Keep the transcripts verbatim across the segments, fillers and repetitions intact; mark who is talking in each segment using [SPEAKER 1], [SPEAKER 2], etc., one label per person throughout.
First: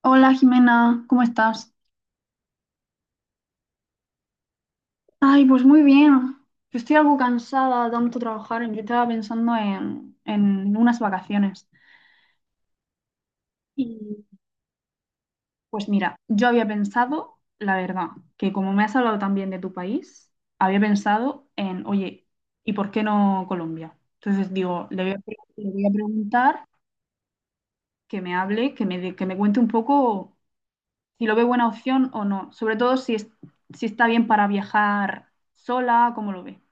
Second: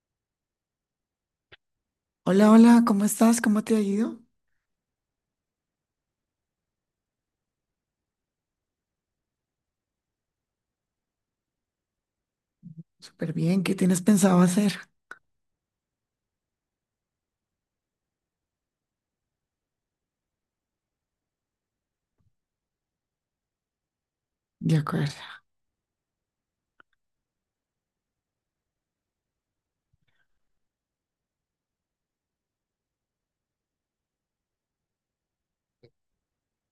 [SPEAKER 1] Hola Jimena, ¿cómo estás?
[SPEAKER 2] Hola, hola, ¿cómo estás? ¿Cómo te ha ido?
[SPEAKER 1] Ay, pues muy bien. Yo estoy algo cansada de tanto trabajar. Yo estaba pensando en, en unas vacaciones.
[SPEAKER 2] Súper bien, ¿qué tienes
[SPEAKER 1] Y
[SPEAKER 2] pensado hacer?
[SPEAKER 1] pues mira, yo había pensado, la verdad, que como me has hablado también de tu país, había pensado en, oye, ¿y por qué no Colombia? Entonces
[SPEAKER 2] De
[SPEAKER 1] digo, le voy
[SPEAKER 2] acuerdo.
[SPEAKER 1] a, pre- le voy a preguntar que me hable, que me, dé- que me cuente un poco si lo ve buena opción o no. Sobre todo si, es- si está bien para viajar sola, ¿cómo lo ve?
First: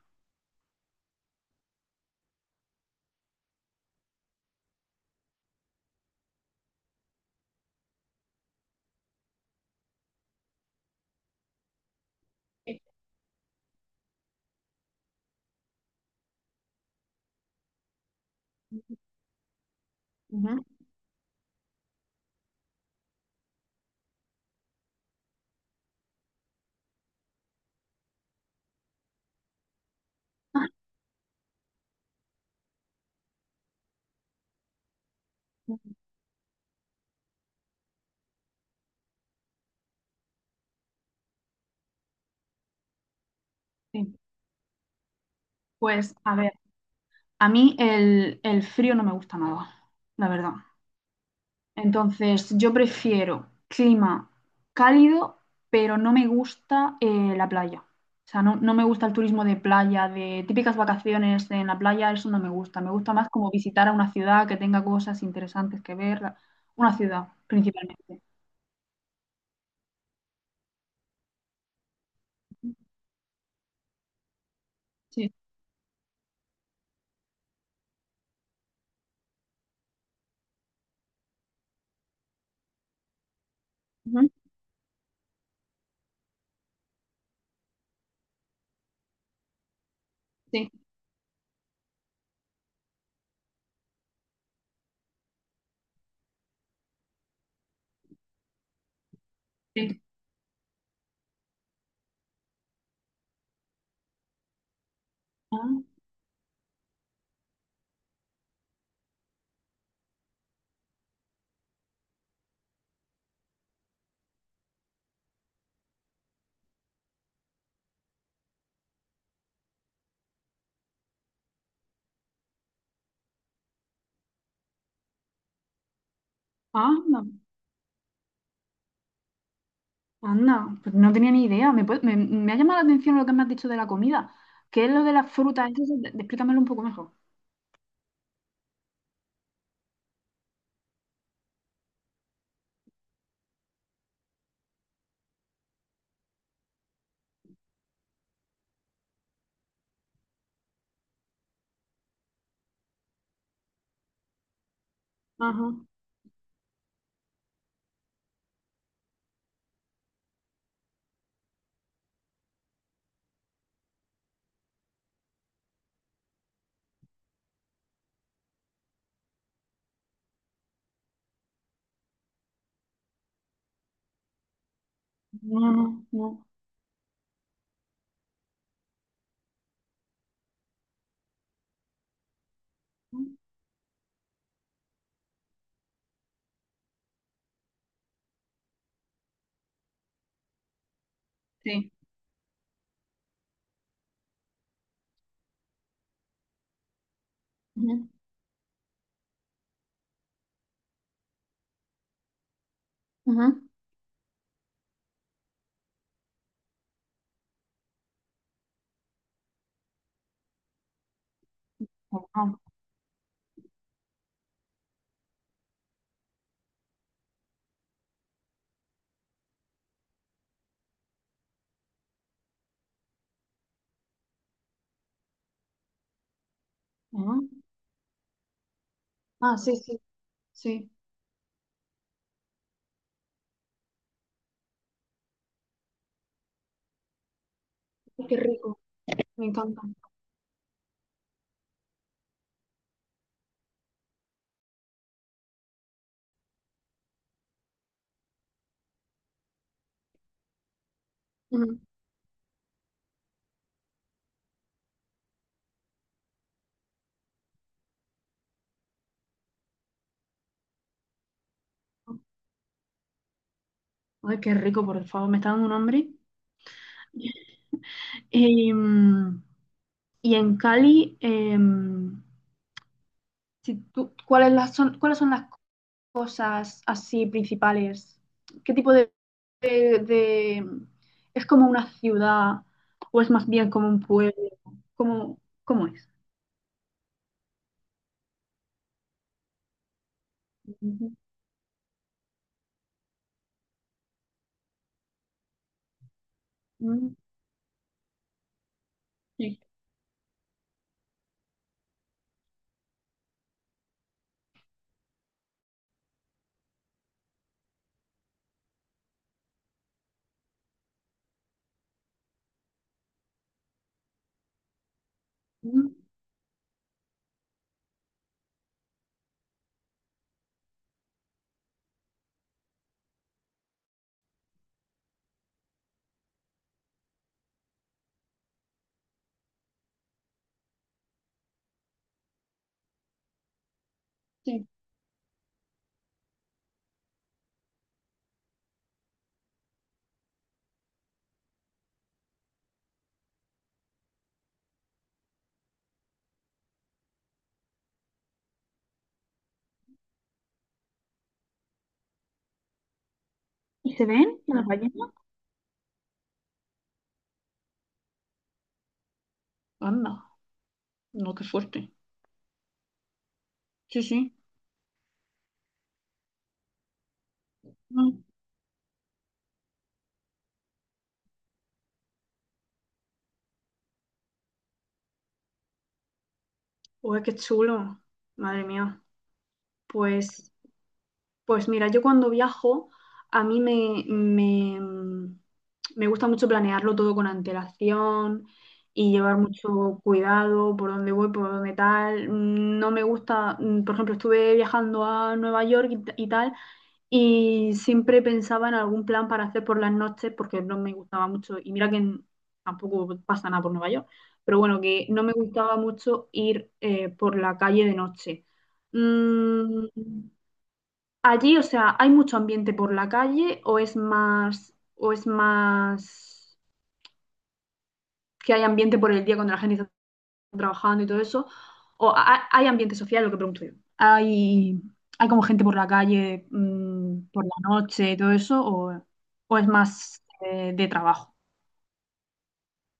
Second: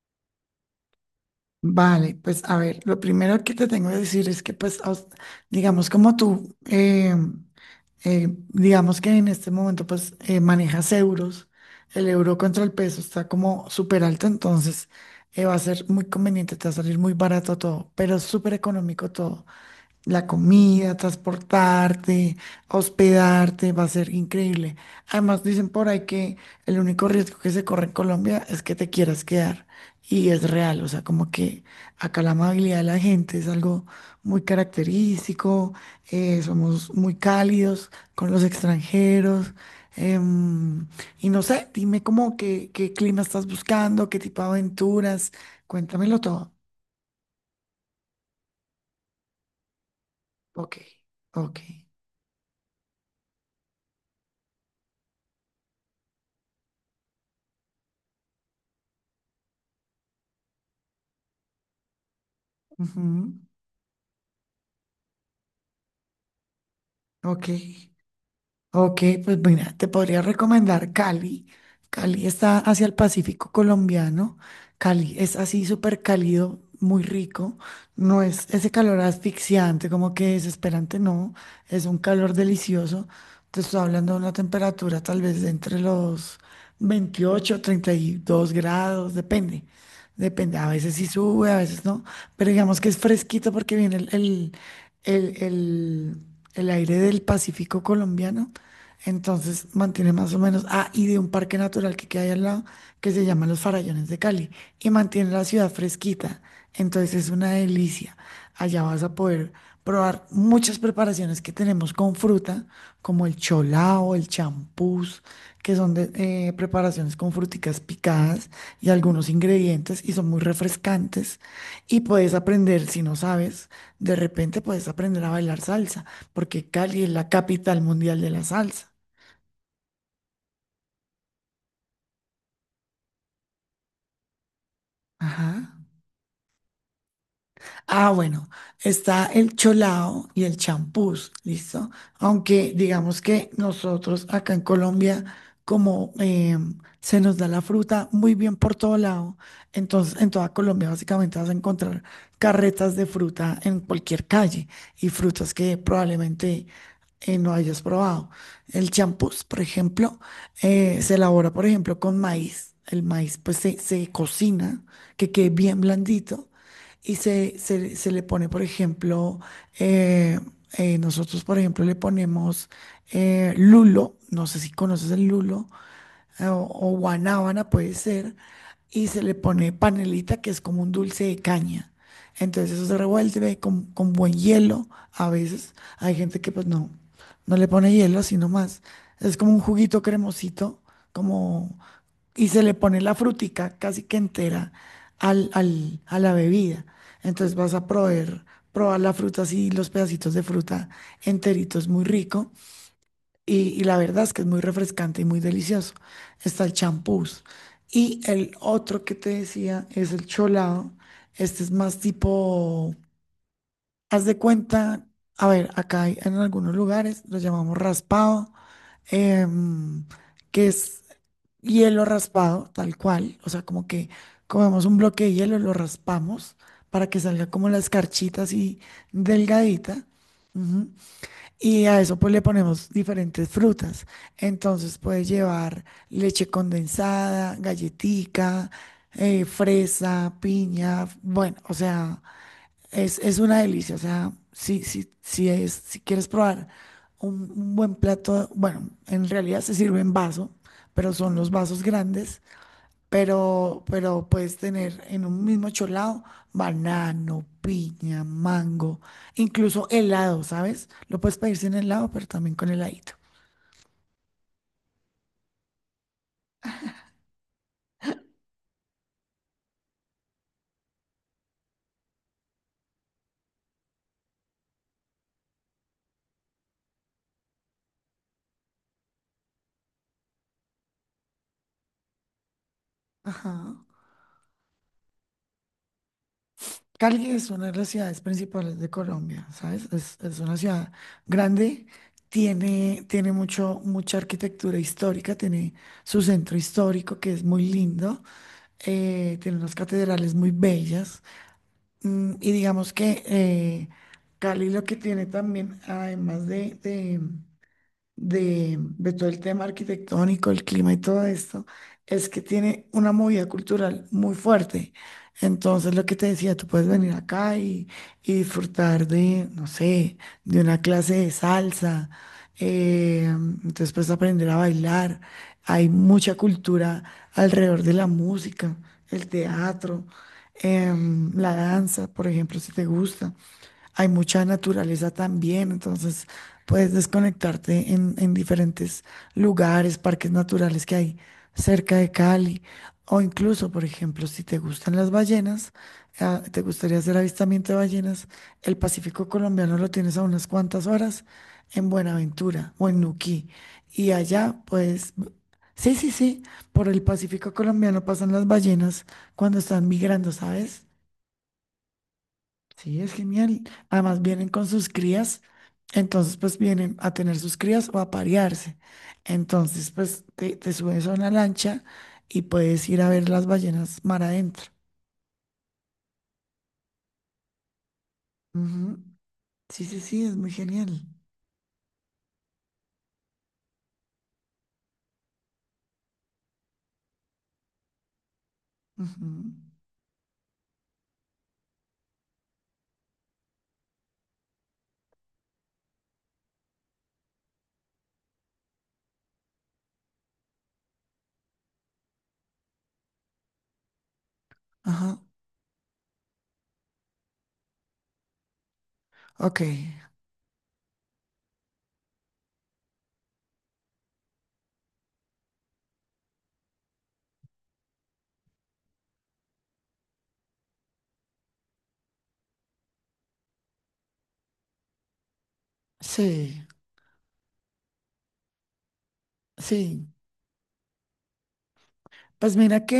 [SPEAKER 2] Vale, pues a ver, lo primero que te tengo que decir es que pues, a us- digamos como tú, eh, eh, digamos que en este momento pues eh, manejas euros, el euro contra el peso está como súper alto, entonces eh, va a ser muy conveniente, te va a salir muy barato todo, pero es súper económico todo. La
[SPEAKER 1] Ujú.
[SPEAKER 2] comida, transportarte, hospedarte, va a ser increíble. Además, dicen por ahí que el único riesgo que se corre en Colombia es que te quieras quedar. Y es real, o sea, como que acá la amabilidad de la gente es algo muy característico, eh, somos muy cálidos con los extranjeros. em, y no sé, dime cómo qué, qué clima estás buscando,
[SPEAKER 1] Sí.
[SPEAKER 2] qué tipo de aventuras,
[SPEAKER 1] Pues
[SPEAKER 2] cuéntamelo
[SPEAKER 1] a
[SPEAKER 2] todo.
[SPEAKER 1] ver, a mí el, el frío no me gusta nada, la verdad.
[SPEAKER 2] Ok, ok.
[SPEAKER 1] Entonces, yo prefiero clima cálido, pero no me gusta eh, la playa. O sea, no, no me gusta el turismo de playa, de típicas vacaciones en la playa, eso no me gusta. Me
[SPEAKER 2] Ujú.
[SPEAKER 1] gusta más como visitar a una ciudad que tenga cosas interesantes que ver, la- una ciudad
[SPEAKER 2] Ok,
[SPEAKER 1] principalmente.
[SPEAKER 2] ok, pues mira, te podría recomendar Cali. Cali está hacia el Pacífico colombiano. Cali
[SPEAKER 1] Sí.
[SPEAKER 2] es así súper cálido, muy rico. No es ese calor asfixiante, como que desesperante, no. Es un calor delicioso. Te estoy hablando de
[SPEAKER 1] Ujú.
[SPEAKER 2] una temperatura tal vez de entre los veintiocho treinta y dos grados, depende. Depende, a
[SPEAKER 1] Sí.
[SPEAKER 2] veces sí sube, a veces no. Pero digamos que es fresquito porque viene el, el, el el- el aire del Pacífico colombiano. Entonces
[SPEAKER 1] Sí.
[SPEAKER 2] mantiene más o menos, ah, y de un parque natural que queda ahí al lado, que se llama Los Farallones de Cali, y mantiene la ciudad
[SPEAKER 1] Ah,
[SPEAKER 2] fresquita. Entonces es una delicia. Allá vas a poder probar muchas preparaciones que tenemos con fruta, como el cholao, el champús, que son de, eh, preparaciones con fruticas picadas y algunos ingredientes, y son muy refrescantes. Y puedes aprender, si no sabes, de repente puedes aprender a bailar salsa porque
[SPEAKER 1] ah,
[SPEAKER 2] Cali es
[SPEAKER 1] no.
[SPEAKER 2] la capital mundial de la salsa.
[SPEAKER 1] Anda, pues no tenía ni idea. Me, puede- me, me ha llamado la atención lo que me has dicho de la comida. ¿Qué es lo de las frutas?
[SPEAKER 2] Ajá.
[SPEAKER 1] Eso, sí, explícamelo un poco mejor.
[SPEAKER 2] Ah, bueno, está el cholao y el champús, ¿listo? Aunque digamos que nosotros acá en Colombia, como em, se nos da la fruta muy bien por todo lado, entonces en toda Colombia básicamente vas a encontrar carretas de fruta en cualquier calle y frutas
[SPEAKER 1] Ajá.
[SPEAKER 2] que probablemente eh, no hayas probado. El champús, por ejemplo, eh, se elabora, por ejemplo, con maíz. El maíz pues se, se cocina, que quede bien blandito y se, se, se le pone, por ejemplo, eh, eh, nosotros, por ejemplo, le ponemos eh, lulo, no sé si conoces el
[SPEAKER 1] No,
[SPEAKER 2] lulo,
[SPEAKER 1] no,
[SPEAKER 2] eh,
[SPEAKER 1] no.
[SPEAKER 2] o, o guanábana puede ser, y se le pone panelita, que es como un dulce de caña. Entonces eso se revuelve con, con buen hielo. A veces hay gente que pues no, no le pone hielo, sino más. Es como un juguito cremosito,
[SPEAKER 1] Sí.
[SPEAKER 2] y se le pone la frutica casi que entera al, al- a la bebida. Entonces vas a
[SPEAKER 1] Ujú,
[SPEAKER 2] proveer, probar la fruta así, los pedacitos de fruta enteritos, muy rico.
[SPEAKER 1] ujú.
[SPEAKER 2] Y, y la verdad es que es muy refrescante y muy delicioso. Está el champús. Y el otro que te decía es el cholado. Este es más
[SPEAKER 1] Guau,
[SPEAKER 2] tipo, haz de cuenta, a ver, acá hay- en algunos lugares lo llamamos raspado, em, que es hielo raspado, tal cual, o sea, como que comemos un bloque de hielo, lo raspamos para que
[SPEAKER 1] ujú.
[SPEAKER 2] salga como la escarchita así
[SPEAKER 1] Ah, sí, sí,
[SPEAKER 2] delgadita. Ujú.
[SPEAKER 1] sí.
[SPEAKER 2] Y a eso pues le ponemos diferentes frutas. Entonces puede llevar leche condensada,
[SPEAKER 1] Ay, qué
[SPEAKER 2] galletica,
[SPEAKER 1] rico.
[SPEAKER 2] eh,
[SPEAKER 1] Me encanta.
[SPEAKER 2] fresa, piña, bueno, o sea, es, es una delicia, o sea, si, si, si, es, si quieres probar un, un buen plato, bueno, en realidad se sirve en vaso, pero son los
[SPEAKER 1] Ujú.
[SPEAKER 2] vasos grandes, pero, pero puedes tener en un mismo cholado banano, piña, mango, incluso helado, ¿sabes? Lo puedes pedir sin helado, pero también con heladito.
[SPEAKER 1] Ay, qué rico, por favor. Me está dando un hambre. Y, mm, y en Cali, em, si tú- ¿cuáles las son, ¿cuáles son las cosas así principales? ¿Qué tipo de, de- de- ¿Es como una ciudad o es más
[SPEAKER 2] Ajá.
[SPEAKER 1] bien como un pueblo? ¿Cómo, cómo es?
[SPEAKER 2] Cali es una de las ciudades principales de Colombia, ¿sabes? Es, es una ciudad
[SPEAKER 1] Ujú.
[SPEAKER 2] grande, tiene, tiene mucho, mucha arquitectura histórica, tiene su centro
[SPEAKER 1] Mm,
[SPEAKER 2] histórico que es muy lindo, eh, tiene
[SPEAKER 1] sí.
[SPEAKER 2] unas catedrales muy bellas, mm, y digamos que eh, Cali lo que tiene también, además de, de, de, de todo el tema arquitectónico, el clima y todo esto, es que tiene una movida cultural muy fuerte.
[SPEAKER 1] Mm,
[SPEAKER 2] Entonces, lo que te decía, tú puedes venir acá y, y disfrutar de, no sé, de una clase de salsa, eh, entonces puedes aprender a bailar. Hay mucha cultura alrededor de la música, el teatro, em, la danza, por ejemplo, si te gusta. Hay mucha
[SPEAKER 1] sí.
[SPEAKER 2] naturaleza también, entonces puedes desconectarte en, en diferentes lugares, parques naturales que hay cerca de Cali, o incluso, por ejemplo, si te gustan las ballenas, ah, te gustaría hacer avistamiento de ballenas, el Pacífico colombiano lo tienes a unas cuantas horas en Buenaventura o en Nuquí, y allá,
[SPEAKER 1] Una calle.
[SPEAKER 2] pues, sí, sí, sí, por el Pacífico colombiano pasan las ballenas cuando están
[SPEAKER 1] Anda.
[SPEAKER 2] migrando, ¿sabes?
[SPEAKER 1] No, qué fuerte.
[SPEAKER 2] Sí, es genial.
[SPEAKER 1] Sí,
[SPEAKER 2] Además
[SPEAKER 1] sí.
[SPEAKER 2] vienen con sus crías, entonces pues vienen a tener sus crías o a
[SPEAKER 1] Mm.
[SPEAKER 2] parearse. Entonces pues te, te subes a una lancha y puedes ir a ver las ballenas mar adentro.
[SPEAKER 1] Uy, qué chulo. Madre mía.
[SPEAKER 2] Ujú. Sí, sí, sí, es
[SPEAKER 1] Pues...
[SPEAKER 2] muy genial.
[SPEAKER 1] Pues mira, yo cuando viajo, a mí me, me, mm, me gusta mucho planearlo todo con antelación y llevar
[SPEAKER 2] Ujú.
[SPEAKER 1] mucho cuidado por dónde voy, por dónde tal. Mm, No me gusta, mm, por ejemplo, estuve viajando a Nueva York y, t- y tal, y siempre pensaba en algún plan para hacer por las noches porque no me gustaba mucho. Y mira que en- tampoco pasa nada por Nueva York, pero bueno, que
[SPEAKER 2] Ajá,
[SPEAKER 1] no me gustaba mucho ir eh, por la calle de noche.
[SPEAKER 2] ok.
[SPEAKER 1] Mm, Allí, o sea, ¿hay mucho ambiente por la calle o es más, o es más que hay ambiente por el día cuando la gente está trabajando y todo eso? ¿O ha- hay ambiente social? Lo que pregunto yo. ¿Hay, hay como gente por la calle,
[SPEAKER 2] Sí,
[SPEAKER 1] mm, por la noche y todo eso? ¿O, o es
[SPEAKER 2] sí.
[SPEAKER 1] más eh, de trabajo?
[SPEAKER 2] Pues mira que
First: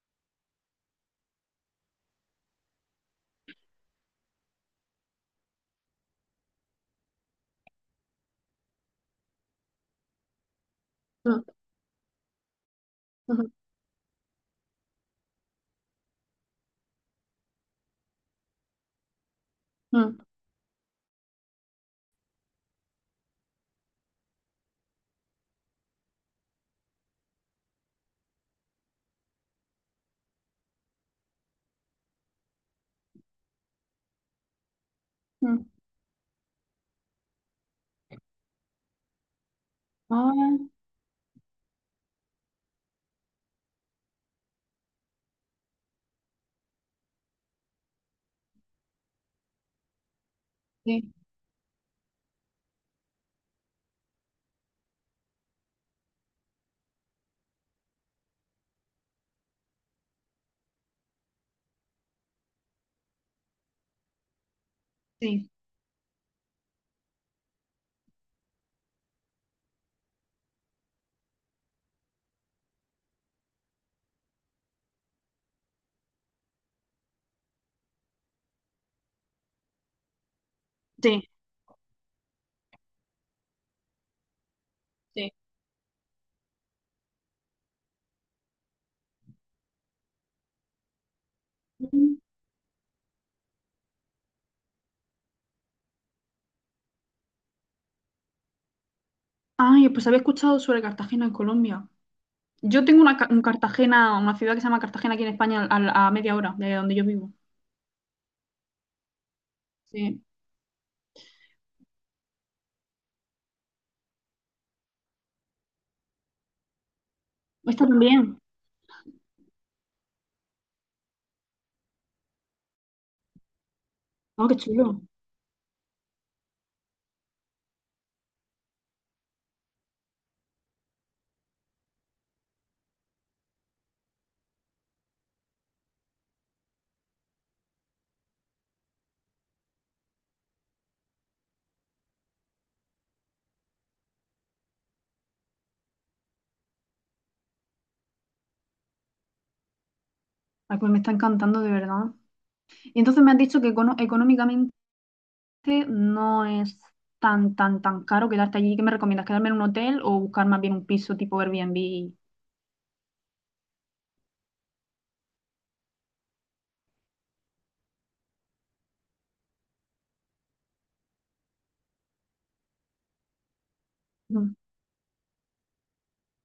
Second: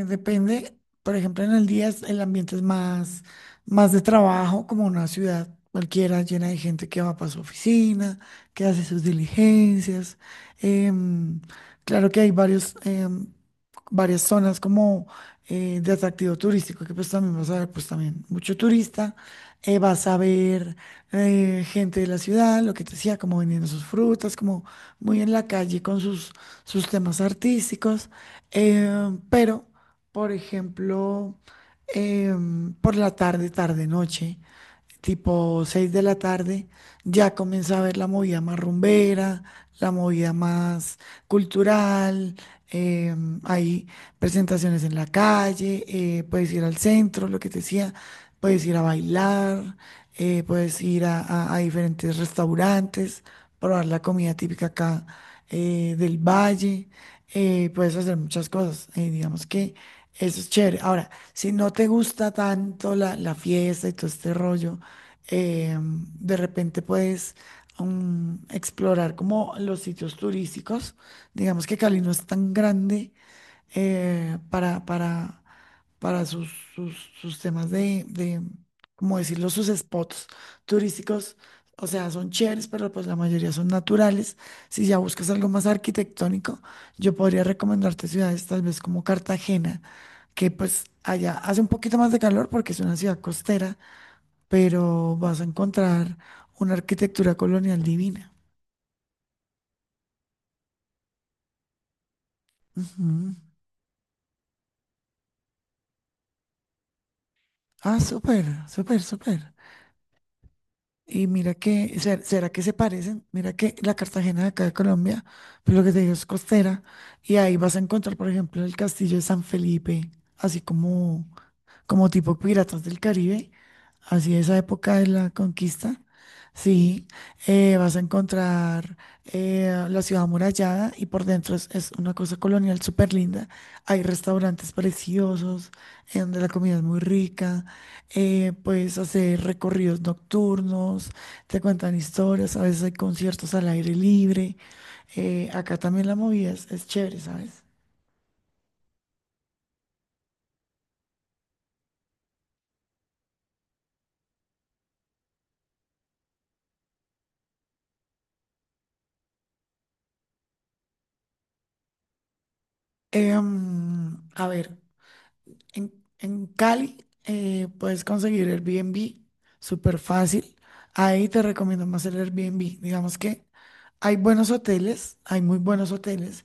[SPEAKER 2] eh, depende, por ejemplo, en el día es- el ambiente es más, más de trabajo, como una ciudad cualquiera llena de gente que va para su oficina, que hace sus diligencias. Em,
[SPEAKER 1] Mm,
[SPEAKER 2] claro que hay varios, em,
[SPEAKER 1] ujú,
[SPEAKER 2] varias zonas como eh, de atractivo turístico, que pues también vas a ver, pues también mucho turista, eh, vas a
[SPEAKER 1] mm,
[SPEAKER 2] ver eh, gente de la ciudad, lo que te decía, como vendiendo sus frutas, como muy en la calle con sus, sus temas artísticos. Eh, pero, por ejemplo, em, por la tarde, tarde, noche, tipo
[SPEAKER 1] mm.
[SPEAKER 2] seis de la tarde, ya comienza a ver la movida más rumbera, la movida
[SPEAKER 1] Ah,
[SPEAKER 2] más cultural, eh, hay presentaciones en la calle, eh, puedes ir al centro, lo que te decía, puedes ir a bailar, eh, puedes ir
[SPEAKER 1] sí,
[SPEAKER 2] a, a- a diferentes restaurantes, probar la comida típica acá, eh, del valle, eh, puedes hacer muchas cosas, eh, digamos que... Eso es chévere. Ahora, si no te gusta tanto la, la fiesta y todo este rollo,
[SPEAKER 1] sí,
[SPEAKER 2] eh, de repente puedes, mm, explorar como los sitios turísticos. Digamos que Cali no es tan grande eh, para, para, para sus, sus, sus temas de, de, ¿cómo decirlo? Sus spots
[SPEAKER 1] sí,
[SPEAKER 2] turísticos. O sea, son chéveres, pero pues la mayoría son naturales. Si ya buscas
[SPEAKER 1] sí.
[SPEAKER 2] algo más arquitectónico, yo podría recomendarte ciudades tal vez como Cartagena, que pues allá hace un poquito más de
[SPEAKER 1] Mm.
[SPEAKER 2] calor porque es una ciudad costera, pero vas a encontrar una arquitectura colonial divina.
[SPEAKER 1] Ay, pues había escuchado sobre Cartagena en Colombia. Yo tengo una, ca-
[SPEAKER 2] Ujú.
[SPEAKER 1] un Cartagena, una ciudad que se llama Cartagena aquí en España, al- a, media hora de donde yo vivo.
[SPEAKER 2] Ah, súper, súper, súper.
[SPEAKER 1] Sí.
[SPEAKER 2] Y mira que, ser- ¿será que se parecen? Mira que la Cartagena de acá de Colombia, pues lo que te digo es costera, y ahí vas a
[SPEAKER 1] Esta
[SPEAKER 2] encontrar, por
[SPEAKER 1] también.
[SPEAKER 2] ejemplo, el castillo de San Felipe, así como como tipo Piratas del Caribe, así
[SPEAKER 1] Oh, qué
[SPEAKER 2] esa época
[SPEAKER 1] chulo.
[SPEAKER 2] de la conquista. Sí, eh, vas a encontrar eh, la ciudad amurallada y por dentro es, es una cosa colonial súper linda. Hay restaurantes preciosos en donde la comida es muy rica. eh, puedes hacer recorridos nocturnos, te cuentan historias, a veces hay conciertos al aire libre. eh, acá también la movida es, es chévere, ¿sabes?
[SPEAKER 1] Ay, pues me está encantando de verdad. Y entonces me han dicho que econo- económicamente no es tan, tan, tan caro quedarte allí. ¿Qué me recomiendas? ¿Quedarme en un hotel o buscar más bien un piso tipo Airbnb?
[SPEAKER 2] Em, a ver. En, en Cali, eh, puedes conseguir Airbnb súper fácil. Ahí te recomiendo más el Airbnb. Digamos que hay buenos
[SPEAKER 1] Ujú.
[SPEAKER 2] hoteles, hay muy buenos hoteles,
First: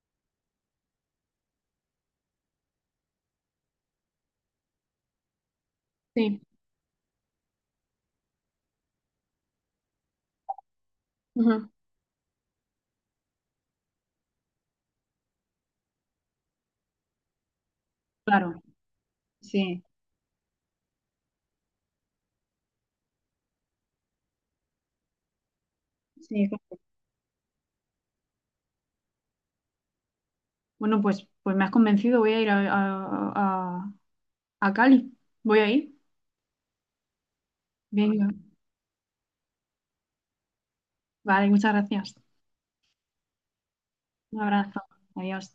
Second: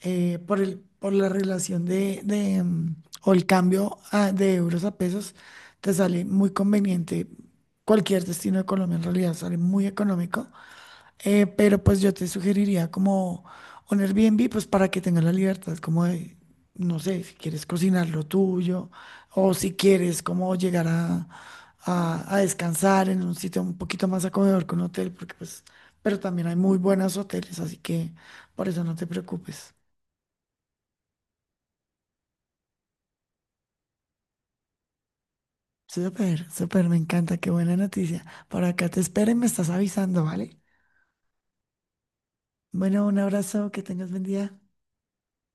[SPEAKER 2] eh, por el, por la relación de, de, mm, o el cambio, ah, de euros a pesos. Te sale
[SPEAKER 1] Sí.
[SPEAKER 2] muy conveniente. Cualquier destino de Colombia en realidad sale muy económico. Eh,
[SPEAKER 1] Ujú.
[SPEAKER 2] pero pues yo te sugeriría como un Airbnb, pues para que tengas la libertad, como de, no sé, si quieres cocinar lo
[SPEAKER 1] Claro.
[SPEAKER 2] tuyo o si
[SPEAKER 1] Sí.
[SPEAKER 2] quieres como llegar a, a- a descansar en un sitio un poquito más acogedor que un hotel, porque pues, pero también
[SPEAKER 1] Sí.
[SPEAKER 2] hay muy
[SPEAKER 1] Claro.
[SPEAKER 2] buenos hoteles, así que por eso no te preocupes.
[SPEAKER 1] Bueno, pues, pues me has convencido. Voy a ir a, a, a a Cali. Voy a ir.
[SPEAKER 2] Súper, súper, me encanta, qué buena noticia.
[SPEAKER 1] Venga.
[SPEAKER 2] Por acá te espero y me estás avisando, ¿vale?
[SPEAKER 1] Vale, muchas gracias.
[SPEAKER 2] Bueno, un abrazo, que tengas buen
[SPEAKER 1] Un
[SPEAKER 2] día.
[SPEAKER 1] abrazo. Adiós.